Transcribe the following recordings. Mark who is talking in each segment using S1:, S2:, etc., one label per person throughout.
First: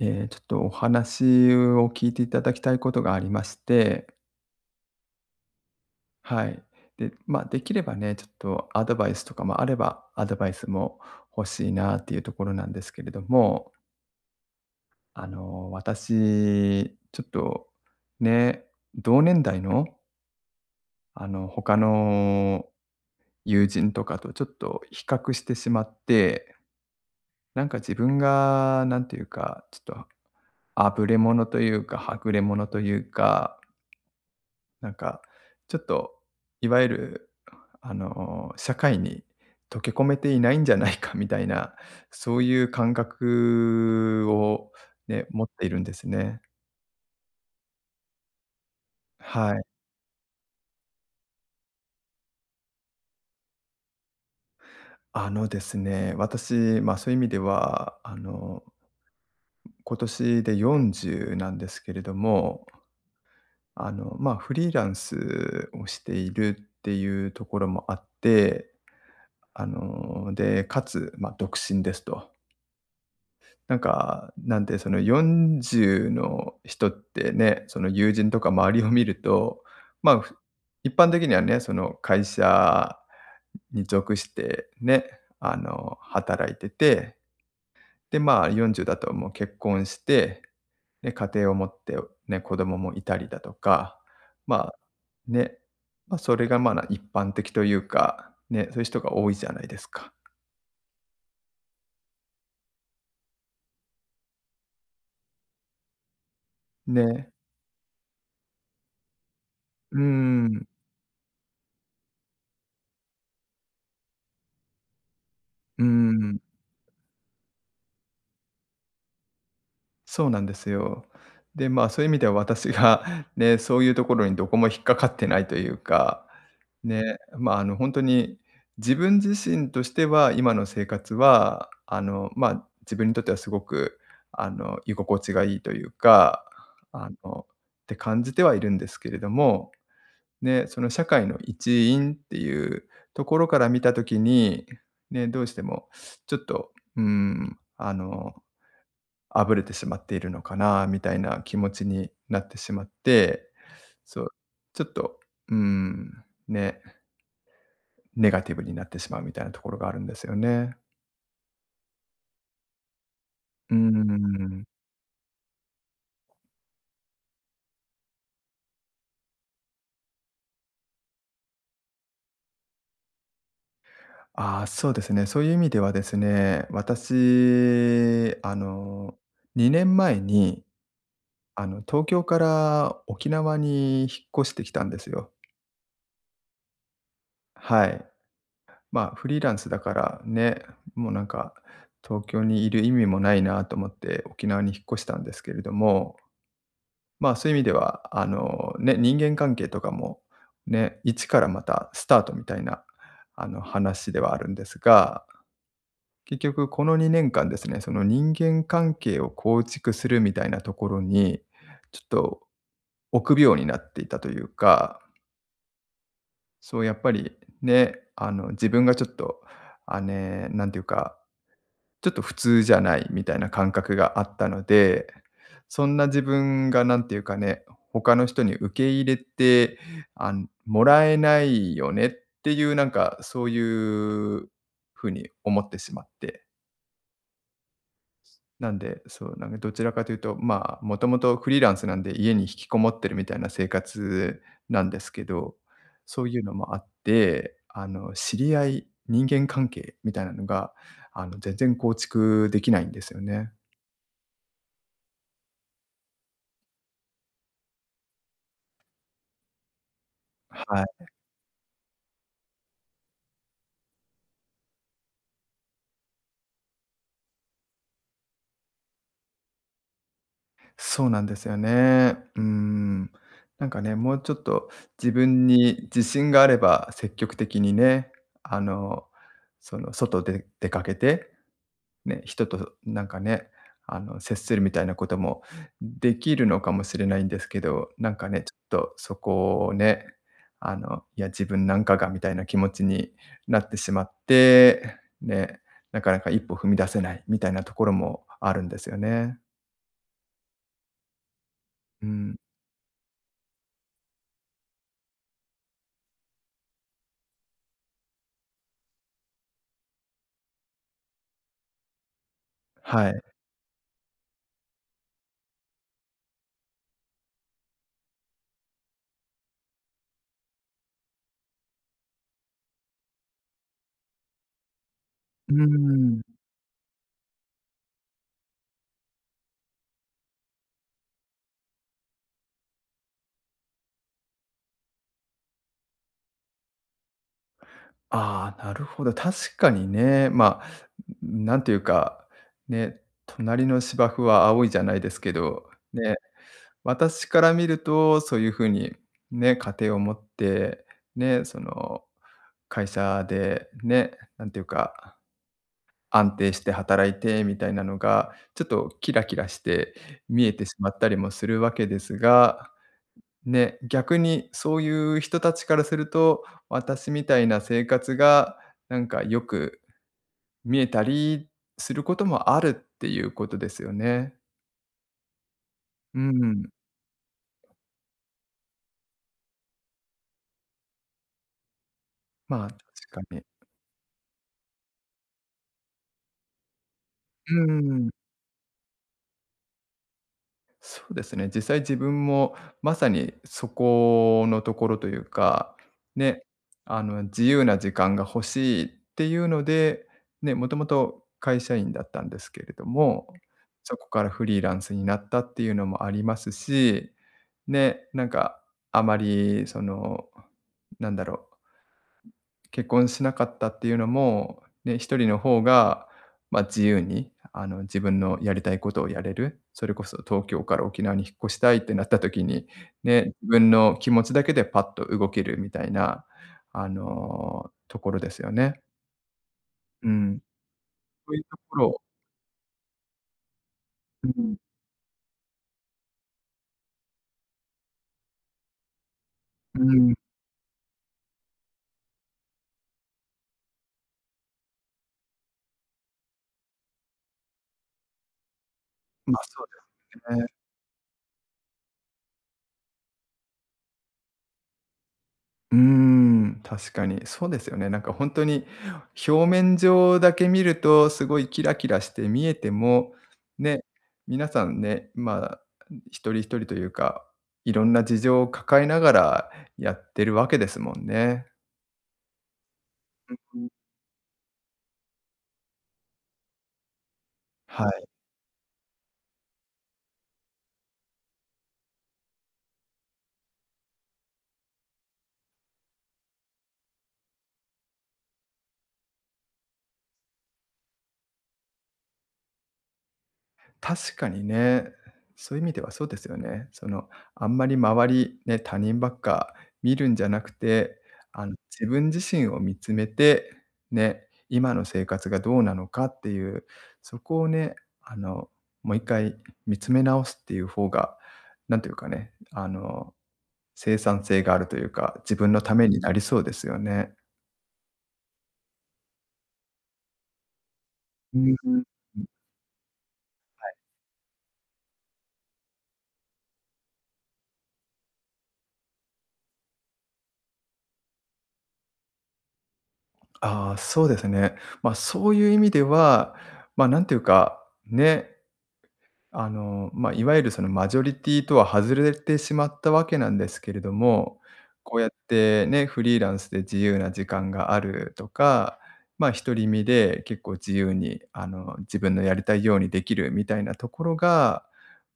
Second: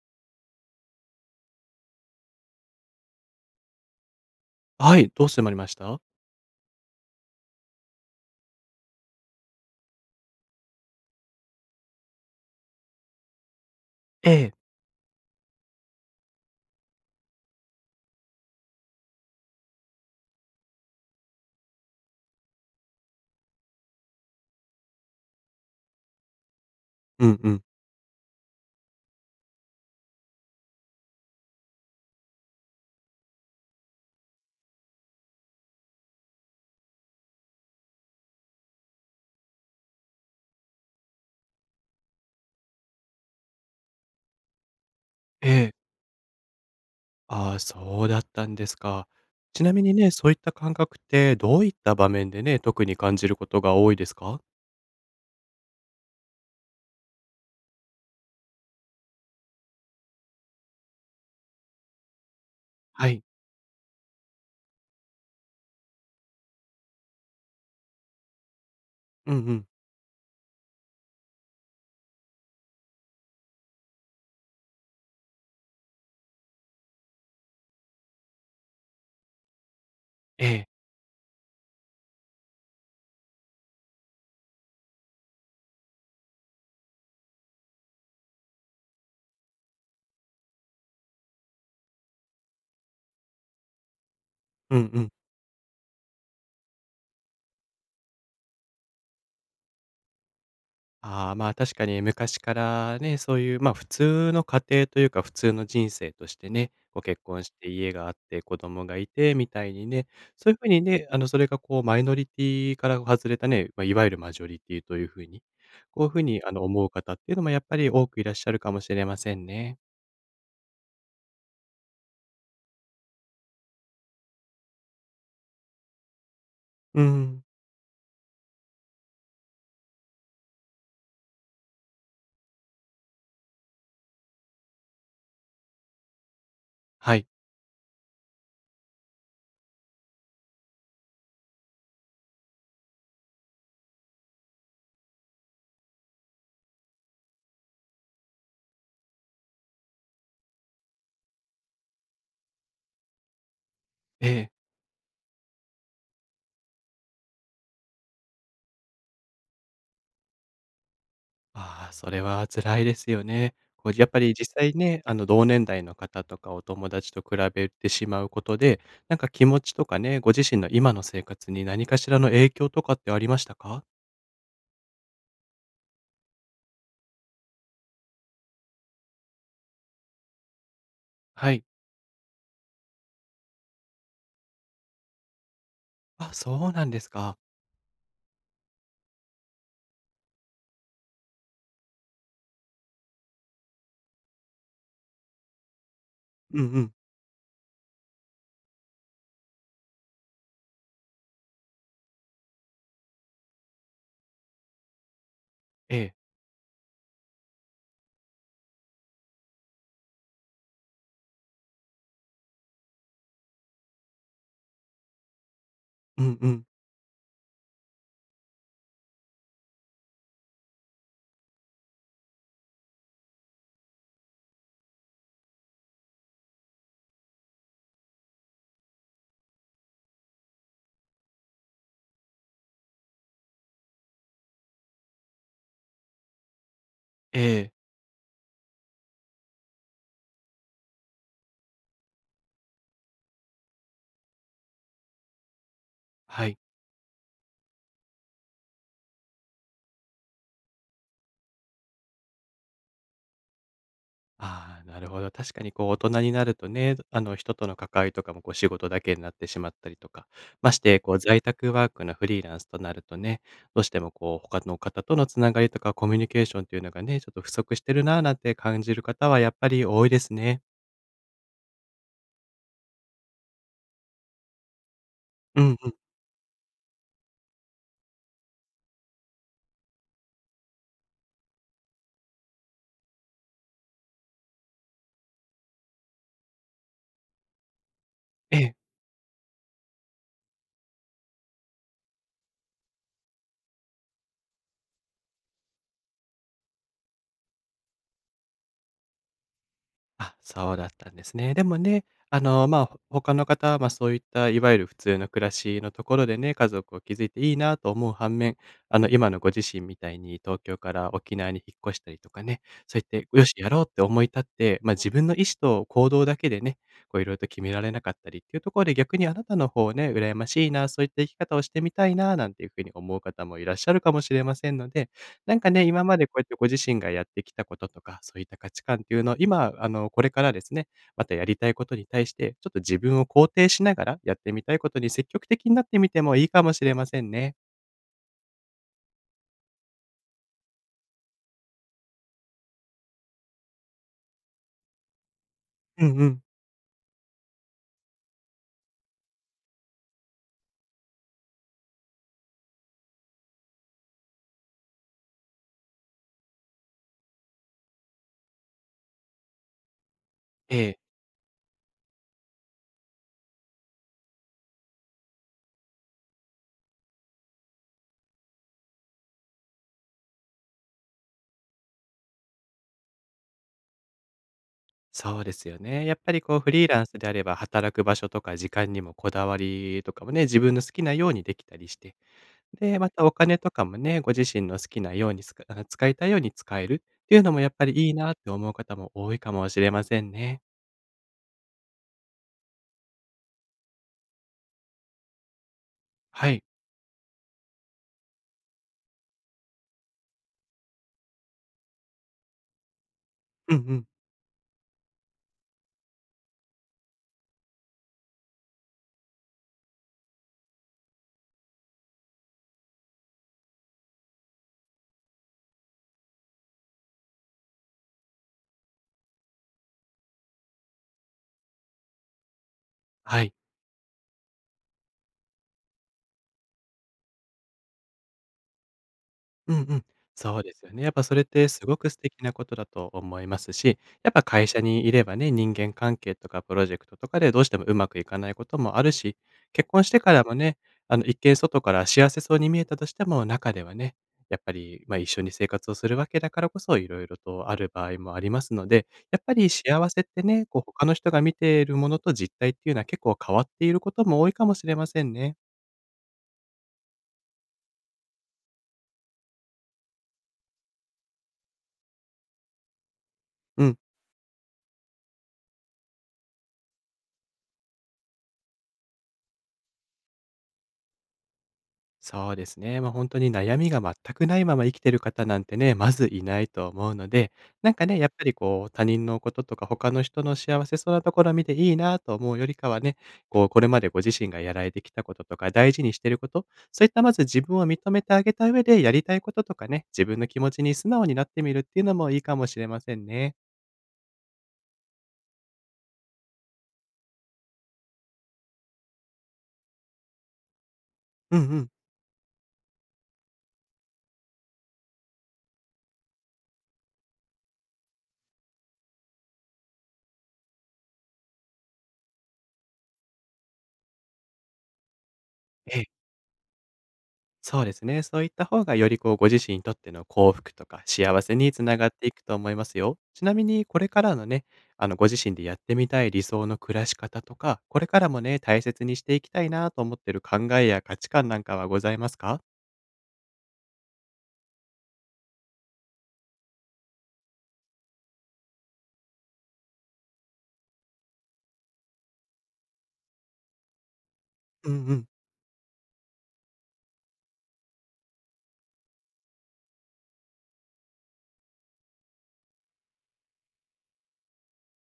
S1: ちょっとお話を聞いていただきたいことがありまして、
S2: はい、どうしてまいりました？
S1: はい。で、まあ、できればね、ちょっとアドバイスとかもあれば、アドバイスも欲しいなっていうところなんですけれども、
S2: ええ。
S1: 私、ちょっと、ね、同年代の、他の友人とかとちょっと比較してしまって、
S2: うんうん。
S1: なんか自分が、なんていうか、ちょっと、あぶれ者というか、はぐれ者というかなんか、ちょっと、いわゆる、社会に溶け込めていないんじゃないかみたいな、そういう感覚をね、持っ
S2: え
S1: てい
S2: え。
S1: るんですね。
S2: ああ、そうだったんですか。
S1: はい。
S2: ちなみにね、そういった感覚ってどういった場面でね、特に感じることが多いですか？
S1: あのですね、私、ま、そういう意味では、今年で40なんですけれども、
S2: はい。
S1: ま、フリーランスをしているっていうところもあって、
S2: うんうん。
S1: で、かつ、ま、独身ですと。なんか、なんて、その40の人ってね、その友人とか周りを見ると、まあ、
S2: ええ。
S1: 一般的にはね、その会社に属してね、働いてて、で、まあ、40だともう結婚して、で、家庭を持って、ね、子供もいたりだとか、まあ、
S2: うんうん。
S1: ね、まあ、それが、まあ、一般的というか、ね、そういう人が多いじゃないですか。
S2: ああ、まあ、確かに昔からね、そういう、まあ、普通の家庭というか、普通の人生としてね、こう結
S1: ね。
S2: 婚して家があって子供がいてみたいに
S1: うー
S2: ね、そういう
S1: ん、
S2: 風にね、それがこうマイノリティから外れたね、まあ、いわゆるマジョリティという風に、
S1: うー
S2: こういう風
S1: ん。
S2: に思う方っていうのもやっぱり多くいらっしゃるかもしれませんね。
S1: そうなんですよ。で、まあ、そういう意味では私が ね、そういうところにどこも引っかかってないというか、ね、
S2: うん。
S1: まあ、本当に自分自身としては、今の生活は、まあ、自分にとってはすごく、居心地がいいというか、あ
S2: はい。
S1: の、って感じてはいるんですけれども、ね、その社会の一員っていうところから見たときに、ね、どうしてもちょっと、うん、あぶれてしまっているのかなみたいな気持ちになってしまって、そう、
S2: ええ。
S1: ちょっと、うーん、ね、ネガティブになってしまうみたいなところがあるんですよね。
S2: ああ、それは辛いですよね。
S1: うー
S2: こうやっぱり実
S1: ん。
S2: 際ね、あの同年代の方とかお友達と比べてしまうことで、なんか気持ちとかね、ご自身の今の生活に何かしらの影響とかってありましたか？
S1: ああ、そうですね。そういう意味ではですね、私、2年前に、
S2: はい。
S1: 東京から沖縄に引っ越してきたんですよ。
S2: あ、そうなんですか。
S1: はい。まあ、フリーランスだからね、もうなんか、東京にいる意味もないなと思って沖縄に引っ越したんですけれども、
S2: うんうん。
S1: まあ、そういう意味では、ね、人間関係とかも、ね、一からまたスタートみたいな、話ではあるんですが、
S2: ええ。
S1: 結局この2年間ですね、その人間関係を構築するみたいなところに、ちょっと臆病になっていたというか、
S2: うんうん。
S1: そうやっぱりね、自分がちょっと、なんていうか、ちょっと普通じゃないみたいな感覚があったので、そんな自分がなんていうかね、他の人に受け入れて、もらえないよねっていうなんか、そういう風に思ってしまって。
S2: ええ。
S1: なんで、そう、なんかどちらかというと、まあ、もともとフリーランスなんで家に引きこもってるみたいな生活なんですけど、そういう
S2: は
S1: の
S2: い。
S1: もあって、知り合い、人間関係みたいなのが、全然構築できないんですよね。
S2: ああ、なるほど。確かにこう大人になるとね、あの人との関わりとかもこう仕事だけになってしまったりとか、まし
S1: は
S2: て
S1: い、
S2: こう在宅ワークのフリーランスとなるとね、どうしてもこう他の方とのつながりとかコミュニケーションというのがね、ちょっと不足してるなあなんて感じる方はやっぱり多いですね。
S1: そうなんですよね。うん。なんかね、もうちょっと自分
S2: うん
S1: に
S2: うん。
S1: 自信があれば、積極的にね、あの、その、外で出かけて、ね、人となんかね、接するみたいなこともできるのかもしれないんですけど、なんかね、ちょ
S2: え
S1: っ
S2: え。
S1: とそこをね、いや、自分なんかがみたいな気持ちになってしまって、ね、なかなか一歩踏み出せないみたいなところもあるんですよね。
S2: あ、そうだったんですね。でもね、
S1: うん。
S2: まあ、ほ他の方は、まあ、そういったいわゆる普通の暮らしのところでね、家族を築いていいなと思う反面、あの、今のご自身みたいに東京から沖縄に引っ越したりとかね、そうや
S1: はい。
S2: って、よし、やろうって思い立って、まあ、自分の意思と行動だけでね、こういろいろと決められなかったりっていうところで、逆にあなたの方ね、羨ましいな、そういった生き方をしてみたいな、なんていうふうに思う方もいらっしゃるかもしれませんので、
S1: う
S2: な
S1: ー
S2: んかね、今ま
S1: ん。
S2: でこうやってご自身がやってきたこととか、そういった価値観っていうのを、今、これからですね、またやりたいことに対して、ちょっと自分を肯定しながら、やってみたいことに積極的になってみてもいいかもしれませんね。
S1: ああ、なるほど。確かにね、まあ、なんていうか、ね、隣の芝生は青いじゃないですけど、
S2: う
S1: ね、
S2: んうん。
S1: 私から見るとそういう風に、ね、家庭を持って、ね、その、会社でね、なんていうか、安定して働いてみたいなのが、ちょっとキラキラして見えてし
S2: え
S1: まっ
S2: え、
S1: たりもするわけですがね、逆にそういう人たちからすると、私みたいな生活が、なんかよく見えたりすることもあるっていうことですよね。
S2: そうですよね。やっ
S1: う
S2: ぱりこう
S1: ん、
S2: フリーランスであれば、働く場所とか時間にもこだわりとかもね、自分の好きなようにできたりして、
S1: まあ、
S2: で、ま
S1: 確
S2: たお
S1: かに。
S2: 金とかもね、ご自身の好きなようにつか使いたいように使えるっていうの
S1: う
S2: もやっぱり
S1: ん。
S2: いいなって思う方も多いかもしれませんね。
S1: そうですね、実際自分もまさにそこのところというか、ね、
S2: はい。
S1: 自由な時間が欲しいっていうので、ね、もともと会社員だったんですけれども、
S2: うんう
S1: そ
S2: ん。
S1: こからフリーランスになったっていうのもありますし、ね、なんかあまりその、なんだろう結婚しなかったっていうのも、ね、一人の方が、まあ、自由に、自分のやりたいことをやれる、それこそ東京から沖縄に引っ越したいってなった時に、ね、
S2: は
S1: 自
S2: い。
S1: 分の気持ちだけでパッと動けるみたいな、ところですよね。
S2: うんうん。
S1: うん。
S2: そうですよね。やっぱ
S1: そ
S2: そ
S1: うい
S2: れ
S1: う
S2: っ
S1: と
S2: て
S1: こ
S2: す
S1: ろ
S2: ご
S1: を
S2: く素敵なことだと思いますし、
S1: う
S2: やっぱ
S1: ん、
S2: 会社にいればね、人間関係とかプロジェクトとかでどうしてもうまくいかないこともあるし、
S1: う
S2: 結婚し
S1: ん、
S2: てからもね、あの一見外から幸せそうに見えたとしても、中ではね、やっぱり、まあ、一緒に生活をするわけだからこそ、いろいろとある場合もありますので、
S1: ま、
S2: やっぱ
S1: そう
S2: り幸せっ
S1: だよ
S2: て
S1: ね。
S2: ね、こう他の人が見ているものと実態っていうのは結構変わっていることも多いかもしれませんね。
S1: うーん、確かに。そうですよね。なんか本当に表面上だけ見ると、すごいキラキラして見えても、ね、
S2: うん。
S1: 皆さんね、まあ、一人一人というか、いろんな事情を抱えながらやってるわけですもんね。
S2: そうですね。まあ、本当に悩みが全くないまま生きてる方なんてね、まずいないと思うので、
S1: は
S2: なん
S1: い。
S2: かね、やっぱりこう他人のこととか他の人の幸せそうなところを見ていいなと思うよりかはね、こうこれまでご自身がやられてきたこととか大事にしてること、そういったまず自分を認めてあげた上で、やりたいこととかね、自分の気持ちに素直になってみるっていうのもいいかもしれませんね。
S1: 確かにね。そういう意味ではそうですよね。その、あんまり周り、ね、他人ばっか見るんじゃなくて、
S2: うんう
S1: 自
S2: ん。
S1: 分自身を見つめて、ね、今の生活がどうなのかっていう、そこをね、あの、もう一回見つめ直すっていう方が、なんていうかね、生産性があるというか、自分のためになりそうですよね。
S2: そうですね。そういった方がよりこうご自身にとっての幸福とか
S1: う
S2: 幸せにつ
S1: ん。
S2: ながっていくと思いますよ。ちなみにこれからのね、あのご自身でやってみたい理想の暮らし方とか、これからもね、大切にしていきたいなと思ってる考えや価値観なんかはございますか？
S1: ああ、そうですね。まあ、そういう意味では、まあ、なんていうか、ねまあ、いわゆるそのマジョリティとは外れてしまったわけなんですけれども、
S2: う
S1: こう
S2: ん
S1: やっ
S2: うん。
S1: てね、フリーランスで自由な時間があるとか、まあ、独り身で結構自由に、自分のやりたいようにできるみたいなところが、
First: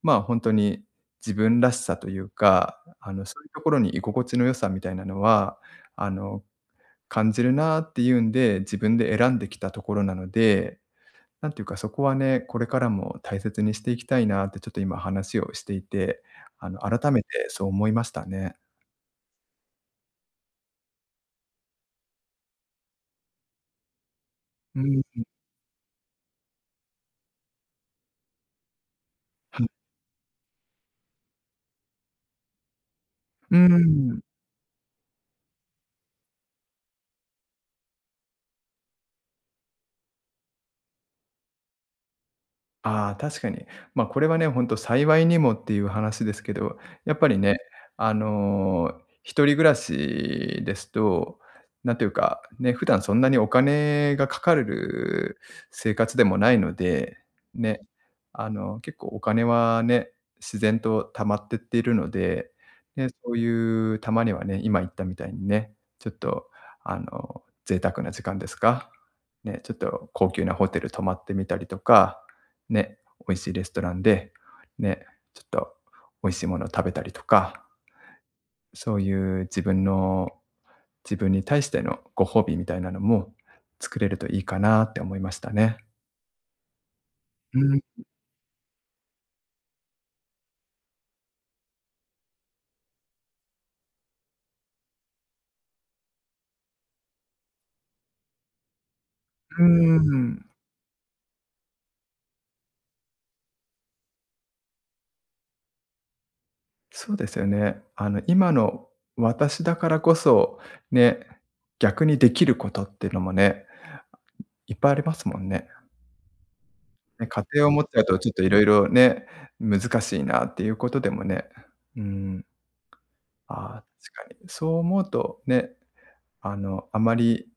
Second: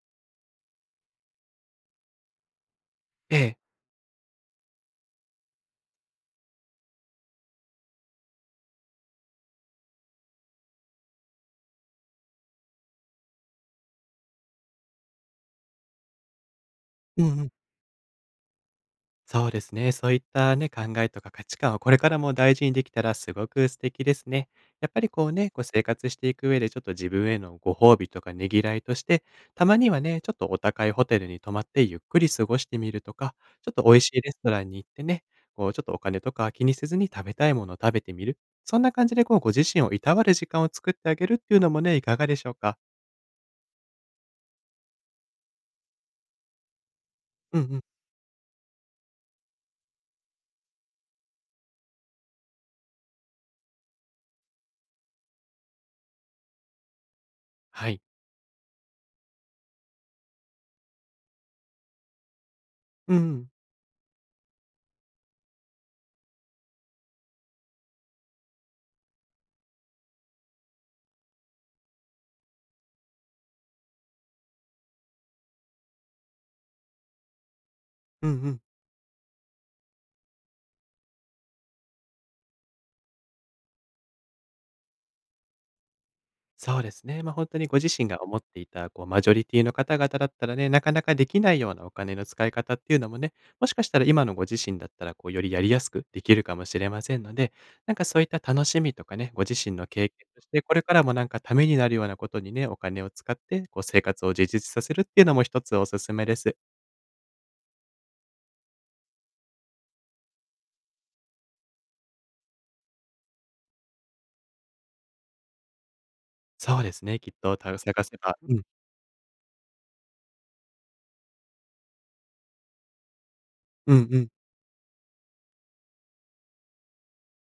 S1: ま、本当に自分らしさというか、そ
S2: え
S1: ういう
S2: え。
S1: ところに居心地の良さみたいなのは、あの、感じるなっていうんで、自分で選んできたところなのでなんていうか、そこはね、これからも大切にしていきたいなってちょっと今話をしていて、改め
S2: う
S1: て
S2: んうん。
S1: そう思いましたね。
S2: そうですね。そういったね、考えとか価値観をこれからも大事にできたらすごく素敵ですね。
S1: う
S2: やっ
S1: ん。
S2: ぱりこうね、こう生活していく上でちょっと自分へのご褒美とかねぎらいとして、たまにはね、ちょっとお高いホテルに泊まってゆっくり過ごしてみるとか、
S1: うー
S2: ちょっと美味し
S1: ん。
S2: いレストランに行ってね、こうちょっとお金とか気にせずに食べたいものを食べてみる。そんな感じでこうご自身をいたわる時間を作ってあげるっていうのもね、いかがでしょうか。
S1: ああ、確かに。まあ、これはね、本当幸いにもっていう話ですけど、やっぱりね、
S2: うんうん。
S1: 一人暮らしですと、なんていうか、ね、普段そんなにお金がかかる生活でもないので、ね、
S2: はい。
S1: 結構お金はね、自然と溜まってっているので、ね、
S2: うんう
S1: そう
S2: ん。
S1: いうたまにはね、今言ったみたいにね、ちょっと、贅沢な時間ですか、ね、ちょっと高級なホテル泊まってみたりとかね、美味しいレストランで、ね、ちょっと美味しいものを食べたりとか、
S2: うんうん。
S1: そういう自分の自分に対してのご褒美みたいなのも作れるといいかなって思いましたね。
S2: そうですね。まあ、本当
S1: う
S2: にご
S1: ん、
S2: 自身が思っていた、こう、マジョリティの方々だったらね、なかなかできないようなお金の使い方っていうのもね、もしかしたら今のご自身だったら、こう、よりやりやすくできるかもしれませんので、なんかそういった楽しみとかね、ご自
S1: うー
S2: 身の経験と
S1: ん、
S2: して、これからもなんかためになるようなことにね、お金を使って、こう、生活を充実させるっていうのも一つおすすめです。
S1: そうですよね。今の私だからこそ、ね、逆にできることっていうのもね、いっぱいありますもんね。
S2: そうですね、
S1: ね、
S2: きっ
S1: 家
S2: と
S1: 庭を
S2: た
S1: 持っちゃ
S2: 探
S1: う
S2: せ
S1: とちょっ
S2: ば
S1: とい
S2: う
S1: ろ
S2: ん。
S1: いろね、難しいなっていうことでもね、うん。ああ、
S2: うんう
S1: 確
S2: ん。
S1: かに。そう思うとね、あまり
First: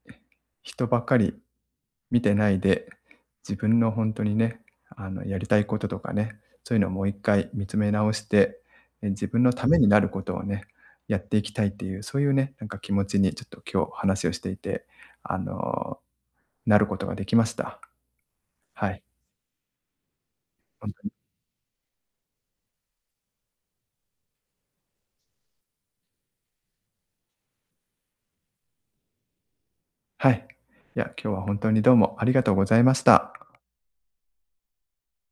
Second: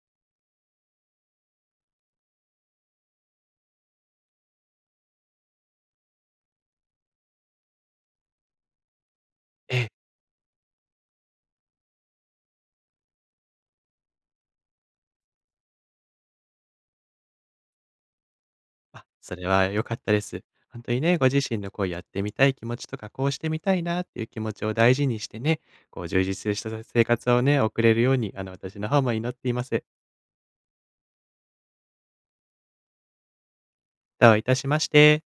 S1: 人ばっかり見てないで、自分の本当にね、やりたいこととかね、そういうのをもう一回見つめ直して、自分のた
S2: え
S1: めに
S2: え。
S1: なることをね、やっていきたいっていう、そういうね、なんか気持ちにちょっと今日話をしていて、あの、なることができました。はい、
S2: あ、それは良かったです。本
S1: 本
S2: 当
S1: 当
S2: に
S1: に
S2: ね、ご自身のこうやってみたい気持ちとか、こうしてみたいなっていう気持ちを大事にしてね、こう充実した生活をね、送れるように、私の方も祈っています。
S1: はい。いや、今日は本当にどうもありがとうございました。
S2: どういたしまして。